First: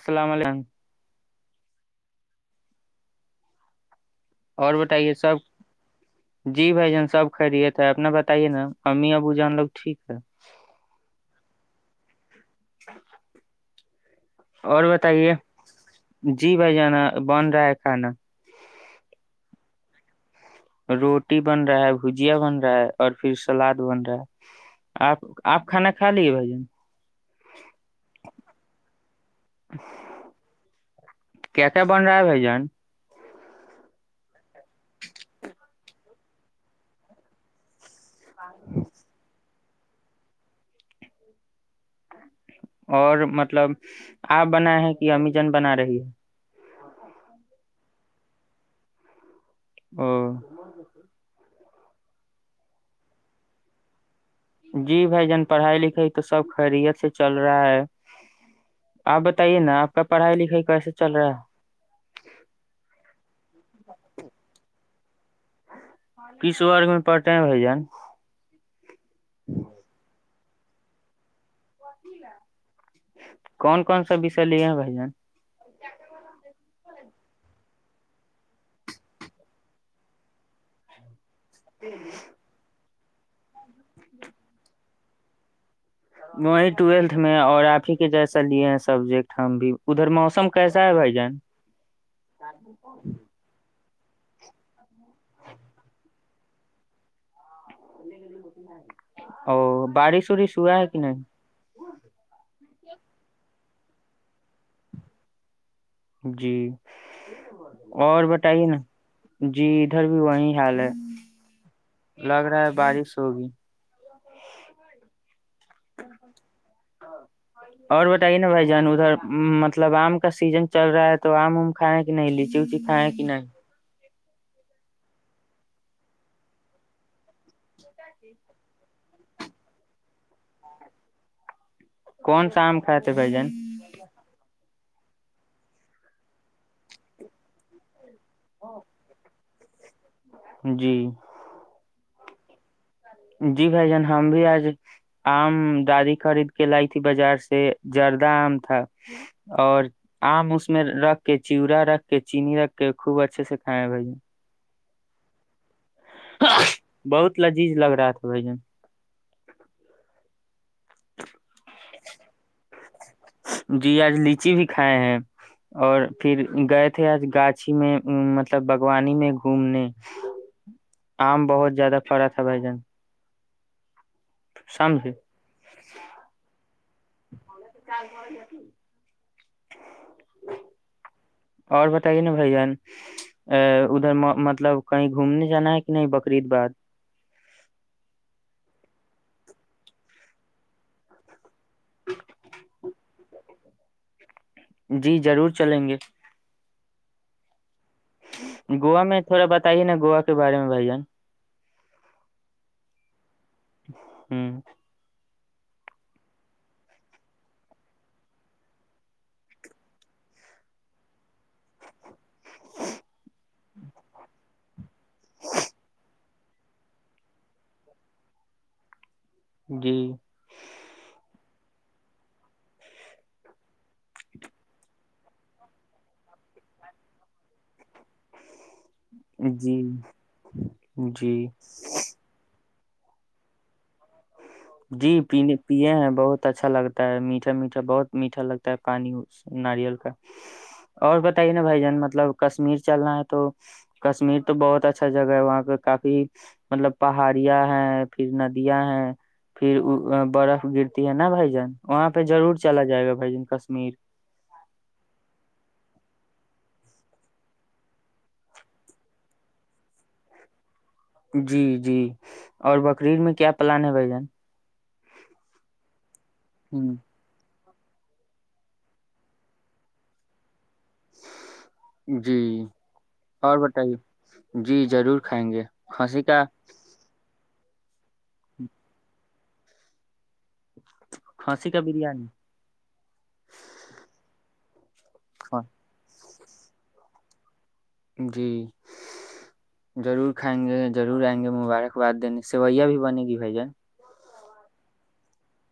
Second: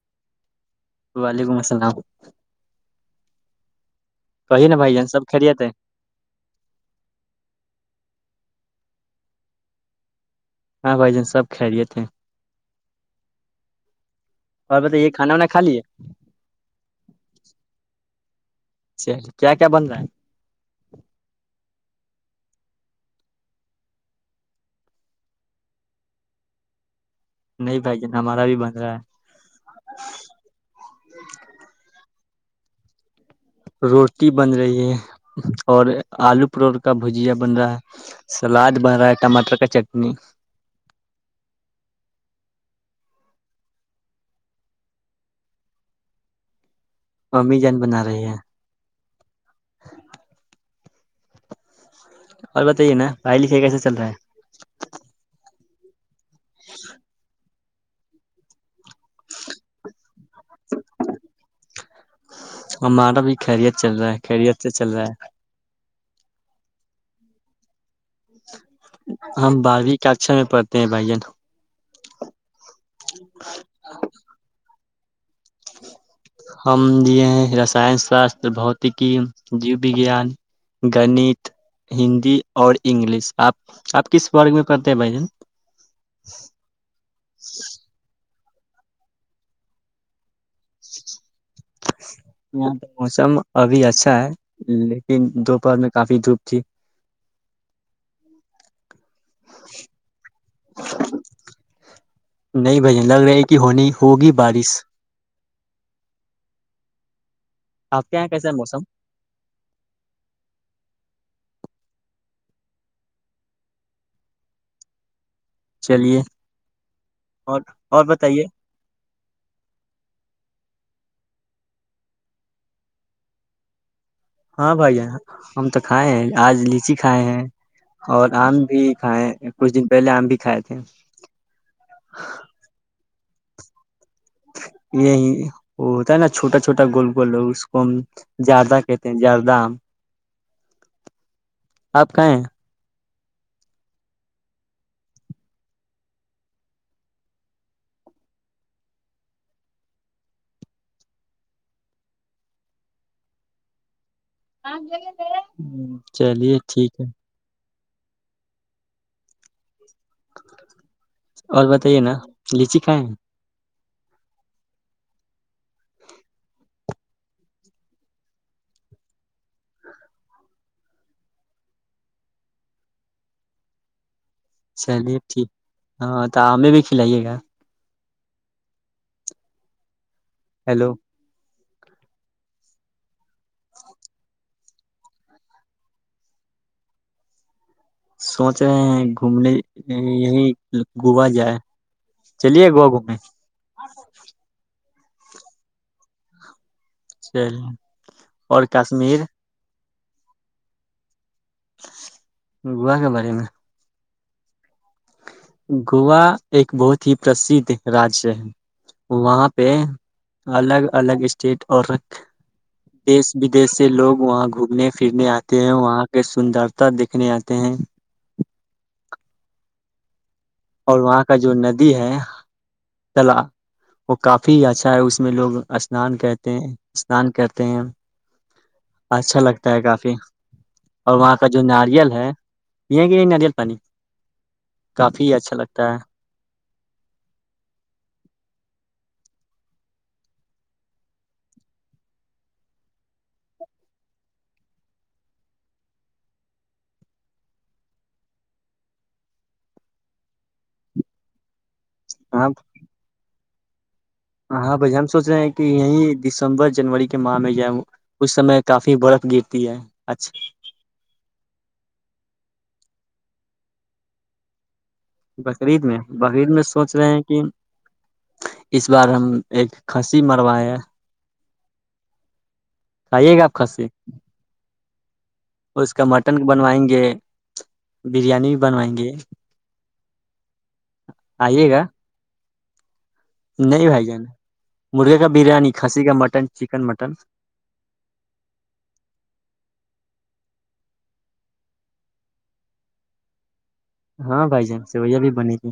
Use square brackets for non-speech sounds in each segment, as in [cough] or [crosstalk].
السلام علیکم وعلیکم السلام کہیے اور نا بھائی جان بتائیے سب خیریت ہے جی بھائی جان سب خھرییے تھا اپنا ب بتائیے نا امی ابو جان لوگ ٹھیک ہے ہاں بھائی جان سب کہریے تھے اچ اور بتائیے کھانا وانا کھا لیے جی بھائی جانا بن رہا ہے کھانا چل کیا کیا بن رہا ہے روٹی بن رہا ہے بھجیا بن رہا ہے اور پھر سلاد بن رہا ہے آپ آپ کھانا کھا لیے بھائی جن نہیں بھائی جن ہمارا بھی بن رہا ہے کیا کیا بن رہا ہے بھائی جان روٹی بن رہی ہے اور آلو پروڑ کا بھجیا بن رہا ہے سلا بارا ٹماٹر ک چٹنی اور مطلب آپ بنا ہے کہ امی جن بنا رہی ہے امی جان بنا رہی ہے ہ اور بتائیے نا پڑھائی لکھائی کیسے چل رہا ہے جی بھائی جان پڑھائی لکھائی تو سب خیریت سے چل رہا ہے آپ بتائیے نا آپ کا پڑھائی لکھائی کیسے چل رہا ہے ہمارا بھی خیریت چل رہا ہے خیریت سے چل رہا ہے کس وورگ میں پڑٹے ہیں بھ جان ہم بارہویں کا اکھر میں پڑھتے ہیں بھائیین کون کون سا وشے لے ہیں بھ جان ہم یہ ہیں رسائن ساست بھتکی جیو وگیان گنت ہندی اور انگلش آپ آپ کس وورگ میں پڑتے ہیں بھائی جن وہی ٹویلتھ میں اور آپ ہی کے جیسے لیے سبجیکٹ ہم بھی ادھر موسم کیسا ہے بھائی جان یہ تو موسم ابھی اچ اچھا ہے لیکن دوپہر میں کافی دھوپ تھی او بڑ سوری سا ہے کہ نہیں نہیں بھ لگ رہے کہ ہونی ہوگی بارش جی آپ کے اور یہاں کیسا ہے بتائیے نا موسم جی ادھر بھی وہی حال ہے لگ رہا ہے بارش ہوگی چلیے اور بتائیے نا بھائی جان ادھر مطلب آم کا سیزن چل رہا ہے تو آم ام کھائےیں کہ نہیں لچی وچی کھائےیں کہ نہیں ہاں بھیا ہم تو کھائے ہیں آج لیچی کھائے ہیں اور آم بھی کھائے ہیں کچھ دن پہلے آم بھی کھائے تھے کون سا آم کھائے تھے بھائی جن یہ وہ ہوتا ہے نا چھوٹا چھوٹا گول گولو اس کو زیادہ کہتے ہیں جیاد دام [unintelligible] جی آپ کہاں ہیں جی بھائی جان ہم بھی آج آم دادی خرید کے لائی تھی بازار سے جردہ آم تھا اور آم اس میں رکھ کے چیورا رکھ کے چینی رکھ کے خوب اچھے سے کھائے بھائی جن آم جگ تھ [unintelligible] چلیے ٹھیک ہے [unintelligible] بہت لذیذ لگ تھا بھائی جن اور ب ت ہے نا لچی کائیں جی آج لیچی بھی کھائے ہیں اور پھر گئے تھے آج گاچھی میں مطلب باگوانی میں گھومنے آم بہت زیادہ پڑا تھا بھائی جان سمجھے چلیے ٹھیک ہاں تو آمے بھی کھلائیے گا چ ہو ج [unintelligible] ہیلو اور بتائیے نا بھان ا ادھر مطلب کہیں گھومنے جانا ہے کہ نہیں بقرریید باد سوچ رہے ہیں گھومنے یہیں گووا جائے چلیے گووا گھومے جی ضرور چلیں گے سی [inaudible] گوا میں تھوڑا بت ہی نا گوا کے بارے میں بھائی جان گوا کے بارے میں ہوں گووا ایک بہت ہی پرسدھ راجیہ ہے وہاں پہ الگ الگ اسٹیٹ اور دیش ودیش سے لوگ وہاں گوم پھرنے آتے ہیں وہاں کے سندرتا دیکھنے آتے ہیں جی اور وہاں کا جو ندی ہے تلا وہ کافی اچھا ہے اس میں لوگ اسنان کہتے ہیں اسنان کرتے ہیں اچھا لگتا ہے جی کافی اور وہاں جی کا جو ناریل ہے یہ کہ نہیںدیل پانی جی کافی اچھا پینے لگتا پیے ہے ہیں بہت اچھا لگتا ہے میٹھا میٹھا بہت میٹھا لگتا ہے پانی اس ناریل کا اور بتائیے نا بھائی جان مطلب کشمیر چلنا ہے تو کشمیر تو بہت اچھا جگہ ہے وہاں پہ کافی مطلب پہاڑیاں ہیں پھر ندیاں ہیں پھر برف گرتی ہے نا بھائی جان وہاں پہ ضرور چلا جائے گا بھائی ج کا میر ہ ہاں بھائی ہم سوچ رہے ہیں کہ یہی دسمبر جنوری کے ماہ میں ہے اس سمے کافی برف گرتی ہے اچھا جی جی اور بکریید میں کیا پلان ہے بھ جن بقرعید میں بقیر میں سوچ ہوں، رہے ہیں کہ اس بار ہم ایک کھسی مرواائے جی ائیے گا اپ اور کھسی بتائیے جی ضرور کھائیں گے اس کا کھانسی مٹن بنوائیں گے بریانی بھی بنوائیں گے آئیے خصی کا گا بریانی نہیں بھائی جانا مرغے کا ہاں، بریانی کھسی کا مٹن چکن مٹن جی ضرور کھائیں گے ضرور آئیں گے مبارکباد دینے سوئیا بھی بنے گی بھ جان ہاں بھائی جان سویا بھی بنے گے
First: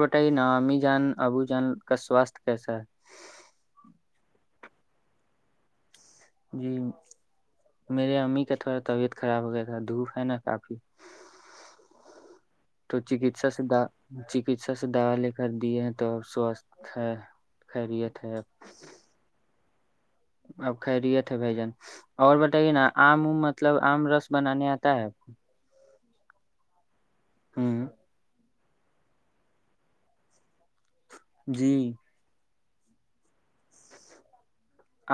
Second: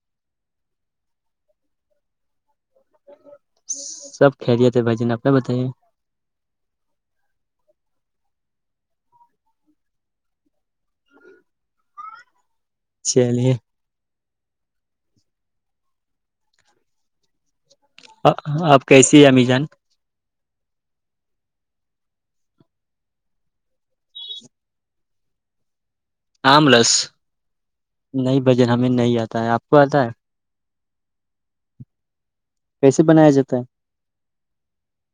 بتائی نامی جان ابو جان کا سواستھ کیسا ہے سب خیریت ہے بھائی جان اپنا بتائیے جی میرے امی کا تھوڑا طبیعت خراب ہو گیا تھا دھوپ ہے نا کافی تو چکیتسا چلیے سھا چکیسا سے دوا لے کر دیے ہیں تو سوستھ ہے خیریت ہے آپ کیسی ہے امی جان اب خیریت ہے بھ جان اور بتائیے نا آم ام مطلب آم رس بنانے آتا ہے آپ کو آملس ہاں بھائی جان ہمیں نہیں اتا ہے اپ کو اتا ہے جی کیسے بنایا جاتا ہے؟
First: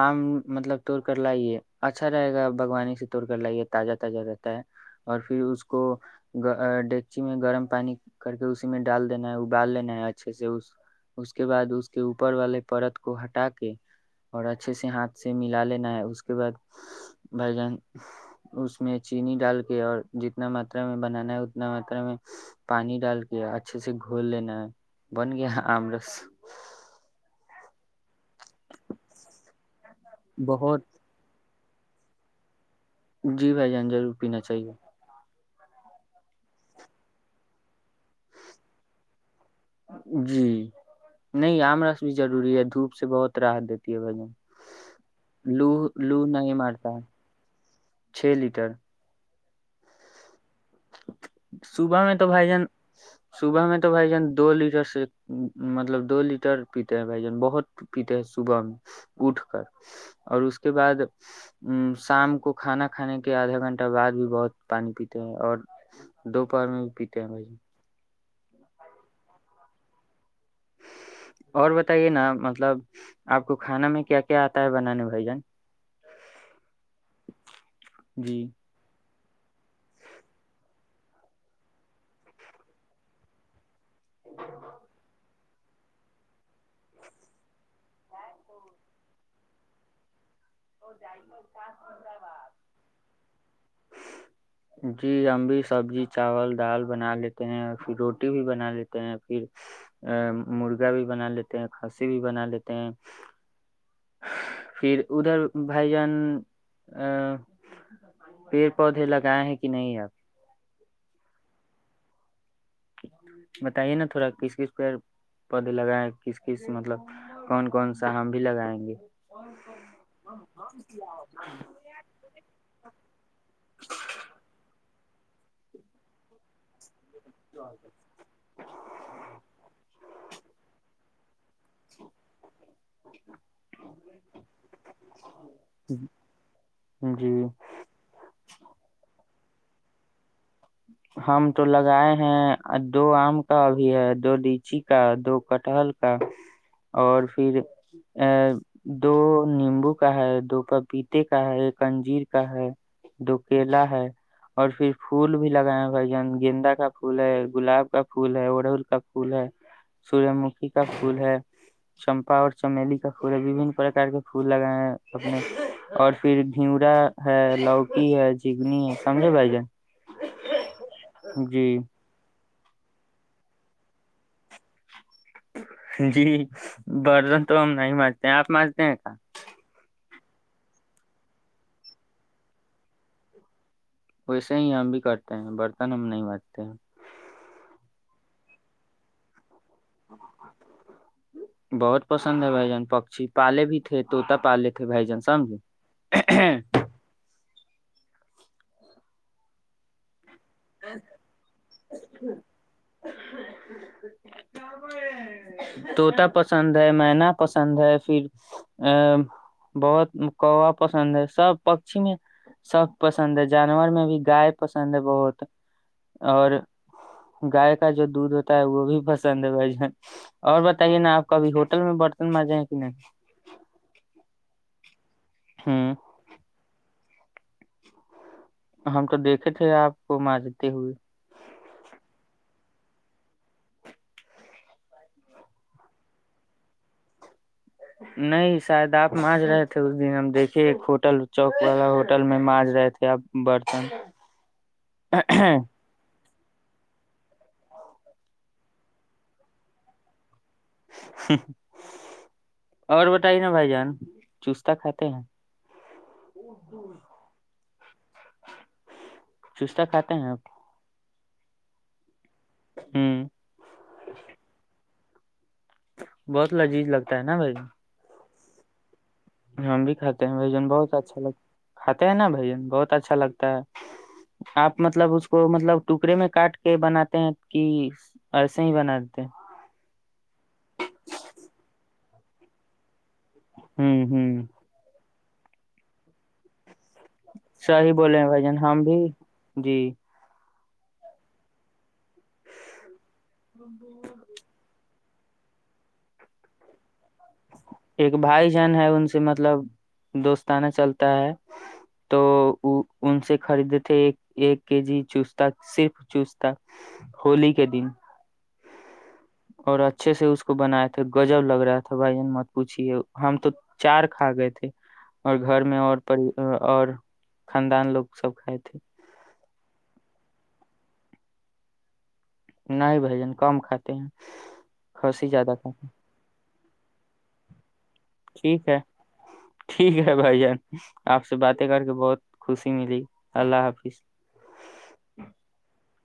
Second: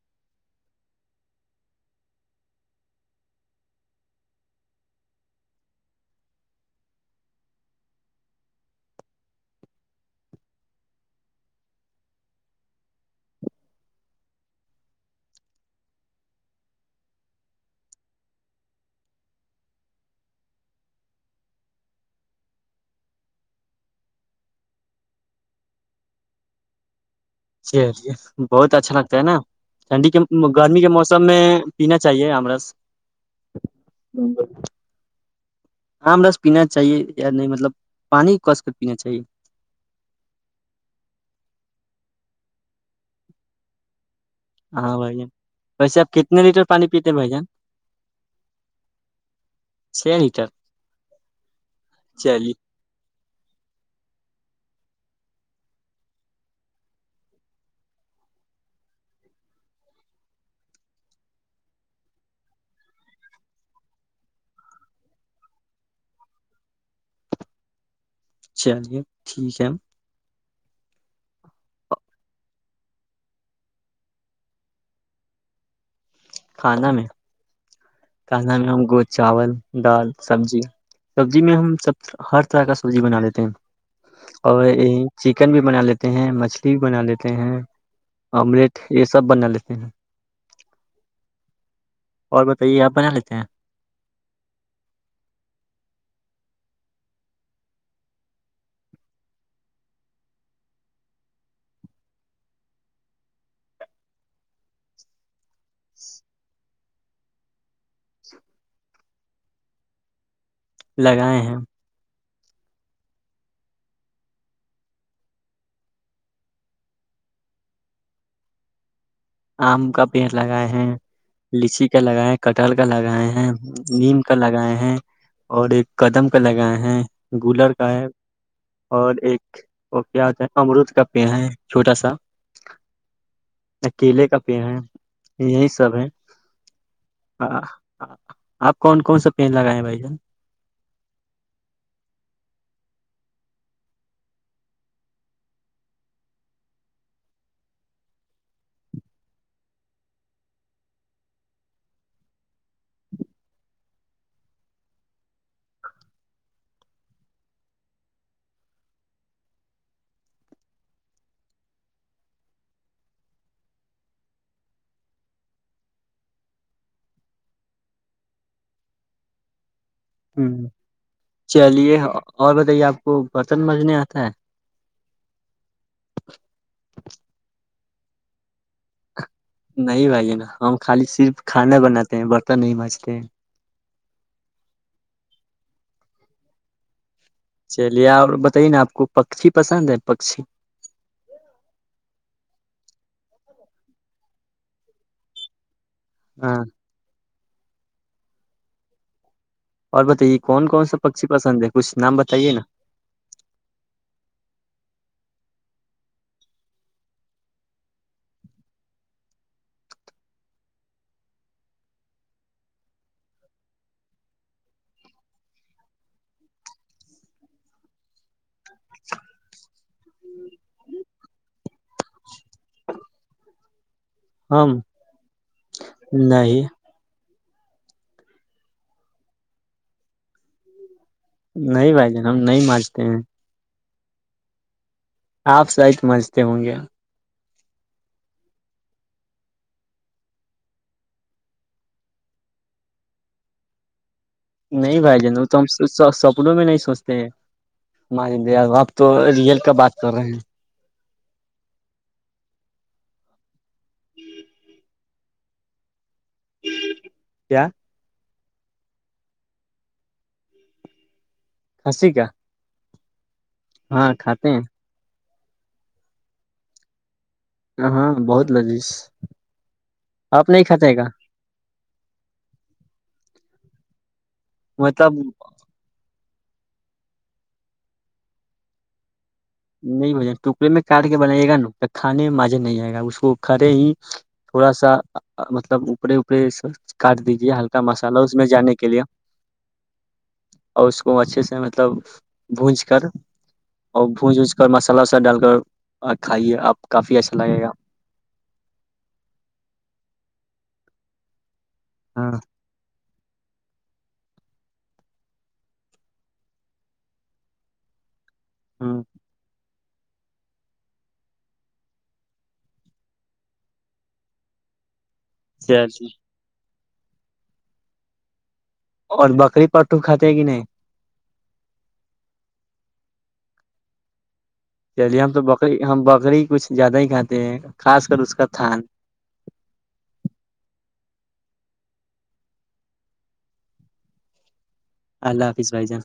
آم مطلب توڑ کر لائیے اچھا رہے گا باوانی سے توڑ کر لائیے تازہ تازہ رہتا ہے اور پھر اس کو ڈگچی میں گرم پانی کر کے اسی میں ڈال دینا ہے ابال لینا ہے اچھے سے اس اس کے بعد اس کے اوپر والے پرت کو ہٹا کے اور اچھے سے ہاتھ سے ملا لینا ہے اس کے بعد بجن اس میں چینی ڈال کے اور جتنا ماترا میں بنانا ہے اتنا ماترا میں پانی ڈال کے اچھے سے گھول لینا ہے بن گیا آم رس چلیے بہت اچھا لگتا ہے نا ٹھنڈی کے گرمی بہت کے موسم میں پینا چاہیے امرس جی بھائی جان ضرور پینا چاہیے آم رس پینا چاہیے یا نہیں مطلب پانی کس کر پینا چاہیے جی نہیں آم رس بھی ضروری ہے دھوپ سے بہت رحت دیتی ہے بھن ہاں بھائی جان ویسے آپ کتنے لیٹر پانی مارتا ہے پیتے بھائی جان چھ لیٹر سنٹر صبح میں تو بھائی جان صبح میں تو بھائی جان دو لیٹر سے مطلب دو لیٹر پیتے ہیں بھائی جان بہت پیتے ہیں صبح میں اٹھ کر اور اس کے بعد ا شام کو کھانا کھانے کے آدھا گھنٹہ بعد بھی بہت پانی پیتے ہیں اور دوپہار میں بھی پیتے ہیں بھائی ج چلیے ٹھیک ہے اور بتائیے نا مطلب آپ کو کھانا میں کیا کیا آتا ہے بنانے بھجن کھانا میں جی کھانا میں ہم گ چاول دال سبزی سبزی میں ہم سب ہر طرح کا سبزی بنا لیتے ہیں اور یہ چکن بھی بنا لیتے ہیں مچھلی بھی بنا لیتے ہیں آملیٹ یہ سب بنا لیتے ہیں اور بتائیے آپ بنا لیتے ہیں جی ام بھی سبزی چاول دال بنا لیتے ہیں پھر روٹی بھی بنا لیتے ہیں پھر ا مرغا بھی بنا لیتے ہیں کھسی بھی بنا لیتے ہیں پھر ادھر بھجن ا پیڑ پودے لگائے ہیں کہ نہیں ہے اب لگائے ہیں بتائیے نا تھوڑا کس کس پ پد لگائائے کس کس مطلب کون کون سا ہم بھی لگائیں گے آم کا پیڑ لگائے ہیں لچی کا لگائے ہیں کٹہل کا لگائے ہیں نیم کا لگائے ہیں اور ایک قدم کا لگائے ہیں گولر کا ہے اور ایک وہ کیاتا ہے امرود کا پ ہیں چوٹ آا کیلے کا پیڑ ہے یہی سب ہے جی آپ کون کون سا پین لگایں بھ جا ہم تو لگائے ہیں دو آم کا ابھی ہے دو لیچی کا دو کٹہل کا اور پھر ا دو نیمبو کا ہے دو پپیتے کا ہے ایک انجیر کا ہے دو کیلا ہے اور پھر پھول پول بھی لگائے بھ جن گیندا کا پھول ہے گلاب کا پھول ہے اڑہل کا پھول ہے سورج مکھی کا پھول ہے چمپا اور چمیلی کا پھول ہے ببن پرک کے پھول لگائے ہیں اپنے اور پھر گھیورا ہے لوکی ہے جگنی ہے سمجھے بھائی جن ہ چلیے اور بتائیے آپ کو برتن بجنے آتا ہے جی بردن تو نہیں مانجتے ہیں آپ مانجتے ہیں کیا نہیں بھائی نا ہم خالی صرف کھانا بناتے ہیں برتن نہیں بجتے ہیں ویسے ہی ہم بھی کرتے ہیں برتن ہم نہیں بجتے ہیں چلیے اور بتائیے نا آپ کو پکھی بہت پسند ہے بھائی جان پک پالے بھی تھے توتا پالے تھے بھائی جان سمجھے ہاں اور بتائیے کون کون سا پکی پسند ہے کچھ نام بتائیے نا تووطا پسند ہے مین پسند ہے پھر ا بہت کوا پسند ہے سب پکچی میں سب پسند ہے جانور میں بھی گائے پسند ہے بہت اور گائے کا جو دودھ ہوتا ہے وہ بھی پسند ہے بھائی جان اور بتائیے نا آپ کبھی ہوٹل میں برتن مانجے ہیں کہ نہیں ہم ہ نہیں ہم تو دیکھے تھے آپ کو مانجتے ہوئے نہیں بھائی جان ہم نہیں مانجتے ہیں آپ سچ مجھتے ہوں گے نہیں شاید آپ مانج رہے تھے اس دن ہم دیکھے ایک ہوٹل چوک والا ہوٹل میں مانج رہے تھے آپ برتن نہیں بھائی جان وہ تو ہم اور سب سپنوں میں نہیں سوچتے ہیں مائی ڈیئر آپ تو ریئل کا بات کر رہے ہیں اور بتائی نا بھائی جان چستتا کھاتے ہیں [inaudible] کیا چستا کھاتے ہیں آپ کھسی کا ہ ہاں کھاتے ہیں بہت لذیذ لگتا ہے نا بھائی جان، ہ ہاں بہت لذیز ہم بھی کھاتے ہیں بھائی جان بہت اچھا لگتا ہے کھاتے ہیں نا بھائی جان بہت اچھا لگتا ہے آپ مطلب اس کو مطلب ٹکڑے میں کاٹ کے بناتے ہیں کہ ایسے ہی بناتے ہیں نہیں بھائی جان ٹکڑے میں کاٹ کے بنائیے گا پھر کھانے میں مزہ نہیں ائے گا کو کھڑے ہی ہوں ہوں تھوڑا سا مطلب اوپرے اوپڑے کاٹ دیجیے ہلکا صحیح بولے مسالہ ہیں اس بھائی میں جان جانے ہم کے بھی لیے جی اور اس کو اچھے سے مطلب بھج کر اور مسالہ وسالہ ڈال کر کھائیے آپ کافی اچھا لگے گا ایک بھائی جان ہے ان سے مطلب دوست تانا چلتا ہے تو ہاں وہ ان سے خریدے تھے ایک ایک کے جی چستا صرف چستتا ہولی کے دن ہاں اور اچھے سے اس کو بنایا تھے گجب لگ رہا تھا بھائی جان مت پوچھیے ہم تو چار کھا گئے تھے اور گھر میں اور چل اور خاندان لوگ سب کھائے تھے اور بکری پرٹو کھاتے کہ نہیں نہیں بھائی جن کم کھاتے ہیں چلیے کھسی ہم تو زیادہ بکری کھاتے ہم بکری کچھ زیادہ ہی کھاتے ہیں خاص کر اس ہیں کا ٹھیک تھان ہے ٹھیک ہے بھائی جان آپ سے باتیں کر کے بہت خوشی ملی اللہ حافظ اللہ حافظ بھائی جان